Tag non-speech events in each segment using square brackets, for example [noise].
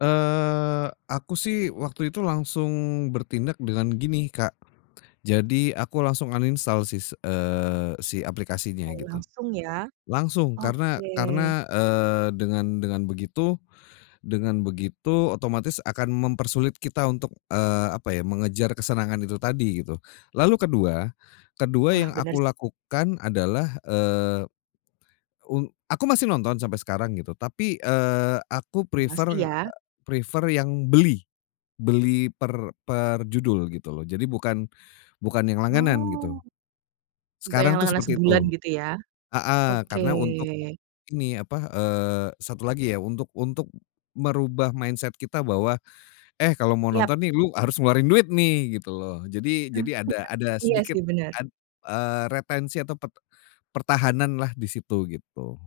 Eee, aku sih, waktu itu langsung bertindak dengan gini, Kak. Jadi aku langsung uninstall sis eee, si aplikasinya, Oh, gitu. langsung ya? Langsung, karena Oke. karena, eee, dengan dengan begitu dengan begitu, otomatis akan mempersulit kita untuk eee, apa ya, mengejar kesenangan itu tadi, gitu. Lalu kedua kedua Wah, yang bener sih. aku lakukan adalah, eee, un aku masih nonton sampai sekarang, gitu. Tapi, eee, aku Masih, prefer ya? prefer yang beli. Beli per perjudul, gitu loh. Jadi bukan bukan yang langganan, Oh. gitu. Bukan yang Sekarang tuh langganan seperti sebulan, itu. gitu ya? Heeh, Oke. karena untuk ini apa eee, satu lagi ya, untuk untuk merubah mindset kita bahwa, eh kalau mau Yap. nonton nih, lu harus ngeluarin duit nih, gitu loh. Jadi [laughs] jadi ada ada Iya sedikit sih, bener. ad eee, retensi atau pert pertahanan lah, disitu gitu.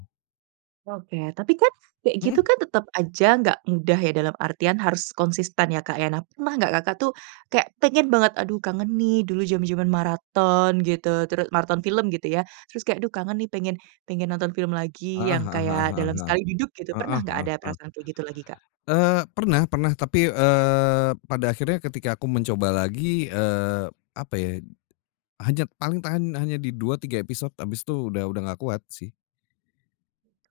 Oke, tapi kan kayak gitu Mhm. kan, tetep aja gak mudah, ya dalam artian, harus konsisten ya, Kak, ya? Nah, pernah nggak kakak tuh, kayak pengen banget, aduh kangen nih, dulu jaman-jaman maraton, gitu teru maraton film, gitu ya, terus kayak, aduh kangen nih, pengen pengen nonton film lagi, Heeh yang heeh heeh kayak heeh dalam heeh. sekali duduk, gitu. Pernah Heeh nggak heeh ada heeh. perasaan kayak gitu lagi, Kak? Eee, pernah pernah tapi, eee, pada akhirnya, ketika aku mencoba lagi eee, apa ya, hanya paling tahan, hanya di 2-3 episode. Habis tu, udah udah gak kuat, sih.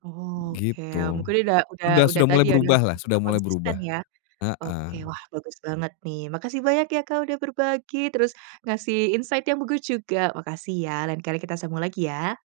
Oke, Gitu. mungkin ini udah udah Sudah udah sudah mulai tadi ya, udah berubah [unintelligible] lah sudah nggak mulai konsisten berubah, ya? Oke heeh. wah, bagus banget, nih. Makasih banyak ya, Kak, udah berbagi. Terus ngasih insight yang bagus juga. Makasih ya! Lain kali kita sambung lagi ya!